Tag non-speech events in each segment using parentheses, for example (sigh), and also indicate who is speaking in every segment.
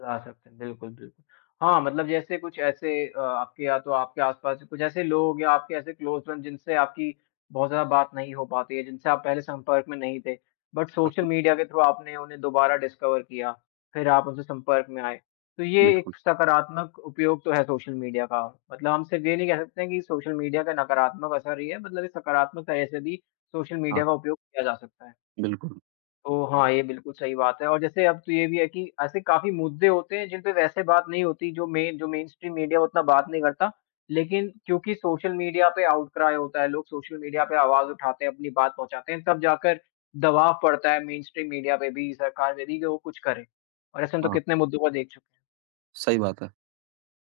Speaker 1: ला सकते हैं, बिल्कुल, बिल्कुल हाँ, मतलब जैसे कुछ ऐसे अ, आपके या तो आपके आस-पास कुछ ऐसे लोग या आपके ऐसे क्लोज़ फ्रेंड जिनसे आपकी बहुत ज़्यादा बात नहीं हो पाती है, जिनसे आप पहले संपर्क में नहीं थे, बट सोशल
Speaker 2: (unintelligible)
Speaker 1: मीडिया के थ्रू आपने उन्हें दोबारा डिस्कवर किया फिर आप उनसे संपर्क में आए। तो ये
Speaker 2: बिल्कुल।
Speaker 1: एक सकारात्मक उपयोग तो है, सोशल मीडिया का मतलब हम सिर्फ़ ये नहीं कह सकते हैं कि सोशल मीडिया का नकारात्मक असर ही है, मतलब ये सकारात्मक तरह से भी सोशल
Speaker 2: हाँ।
Speaker 1: मीडिया का उपयोग किया जा सकता है।
Speaker 2: बिल्कुल।
Speaker 1: तो हाँ, ये बिल्कुल सही बात है और जैसे अब तो ये भी है कि ऐसे काफ़ी मुद्दे होते हैं, जिन पे वैसे बात नहीं होती, जो मेन जो मेनस्ट्रीम मीडिया उतना बात नहीं करता लेकिन क्योंकि सोशल मीडिया पे आउट क्राइ होता है लोग सोशल मीडिया पे आवाज़ उठाते हैं, अपनी बात पहुँचाते हैं। तब जाकर दबाव पड़ता है मेनस्ट्रीम मीडिया पे भी, सरकार पे भी, कि वो कुछ करें और ऐसा हम तो
Speaker 2: हाँ।
Speaker 1: कितने मुद्दों पर देख चु
Speaker 2: सही बात है।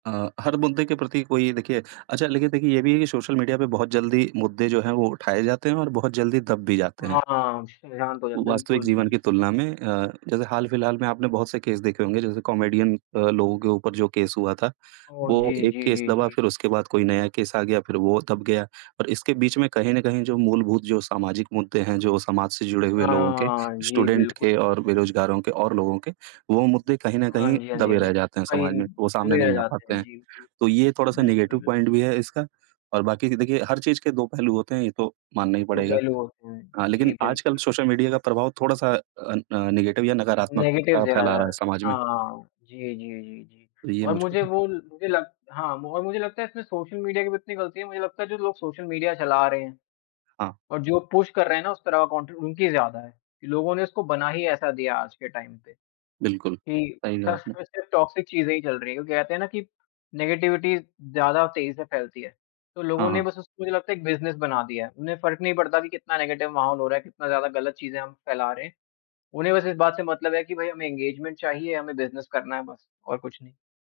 Speaker 2: अ, हर मुद्दे के प्रति कोई देखिए अच्छा लेकिन देखिए ये भी है कि सोशल मीडिया पे बहुत जल्दी मुद्दे जो हैं, वो उठाए जाते हैं और बहुत जल्दी दब भी जाते हैं।
Speaker 1: हाँ श शांत हो जाए।
Speaker 2: वो वास्तविक
Speaker 1: बिल्कुल,
Speaker 2: जीवन की
Speaker 1: बिल्कुल।
Speaker 2: तुलना में अ, जैसे हाल-फिलहाल में आपने बहुत से केस देखे होंगे, जैसे कॉमेडियन अ, लोगों के ऊपर जो केस हुआ था,
Speaker 1: ओ,
Speaker 2: वो
Speaker 1: जी,
Speaker 2: एक
Speaker 1: जी,
Speaker 2: केस
Speaker 1: जी,
Speaker 2: दबा,
Speaker 1: जी।
Speaker 2: फिर उसके बाद कोई नया केस आ गया फिर वो दब गया और इसके बीच में कहीं न कहीं जो मूलभूत जो सामाजिक मुद्दे हैं, जो समाज से जुड़े हुए लोगों के,
Speaker 1: हाँ, जी,
Speaker 2: स्टूडेंट
Speaker 1: बिल्कुल,
Speaker 2: के और
Speaker 1: बिल्कुल।
Speaker 2: बेरोजगारों के और लोगों के, वो मुद्दे कहीं न
Speaker 1: हाँ
Speaker 2: कहीं
Speaker 1: जी, हाँ जी,
Speaker 2: दबे
Speaker 1: हाँ जी,
Speaker 2: रह जाते हैं समाज
Speaker 1: वहीं
Speaker 2: में, वो सामने
Speaker 1: दबे रह
Speaker 2: नहीं आ
Speaker 1: जाते
Speaker 2: पाते
Speaker 1: हैं।
Speaker 2: हैं।
Speaker 1: जी,
Speaker 2: तो
Speaker 1: बिल्कुल,
Speaker 2: ये थोड़ा-सा नेगेटिव
Speaker 1: बिल्कुल।
Speaker 2: पॉइंट भी है इसका और बाकी कि देखिए हर चीज़ के 2 पहलू होते हैं ये तो मानना ही
Speaker 1: दो
Speaker 2: पड़ेगा।
Speaker 1: पहलू होते हैं।
Speaker 2: हाँ,
Speaker 1: जी
Speaker 2: लेकिन आजकल
Speaker 1: बिल्कुल।
Speaker 2: सोशल मीडिया का प्रभाव थोड़ा-सा अन अ, नेगेटिव या नकारात्मक
Speaker 1: नेगेटिव
Speaker 2: अ,
Speaker 1: ज़्यादा
Speaker 2: फैला रहा
Speaker 1: है।
Speaker 2: है समाज में।
Speaker 1: हाँ, हाँ, जी, जी, जी, जी
Speaker 2: तो ये
Speaker 1: और
Speaker 2: मुझको।
Speaker 1: मुझे वो ल मुझे लग हाँ, और मुझे लगता है फिर इसमें सोशल मीडिया की भी उतनी गलती, है मुझे लगता है जो लोग सोशल मीडिया चला रहे हैं
Speaker 2: हाँ।
Speaker 1: और जो पुश कर रहे हैं ना उस तरह का कंटेंट उनकी ज़्यादा है कि लोगों ने इसको बना ही ऐसा दिया आज के टाइम पे
Speaker 2: बिल्कुल।
Speaker 1: कि
Speaker 2: सही कहा
Speaker 1: बस
Speaker 2: आपने।
Speaker 1: इसमें सिर्फ टॉक्सिक चीज़ें ही चल रही हैं क्योंकि कहते हैं ना कि नेगेटिविटी ज़्यादा तेज़ी से फैलती है, तो
Speaker 2: हाँ,
Speaker 1: लोगों ने
Speaker 2: हाँ।
Speaker 1: बस उसको मुझे लगता है एक बिज़नेस बना दिया है उन्हें फ़र्क नहीं पड़ता कि कितना नेगेटिव माहौल हो रहा है, कितना ज़्यादा गलत चीज़ें हम फैला रहे हैं। उन्हें बस इस बात से मतलब है कि भाई हमें एंगेजमेंट चाहिए, हमें बिज़नेस करना है बस और कुछ नहीं।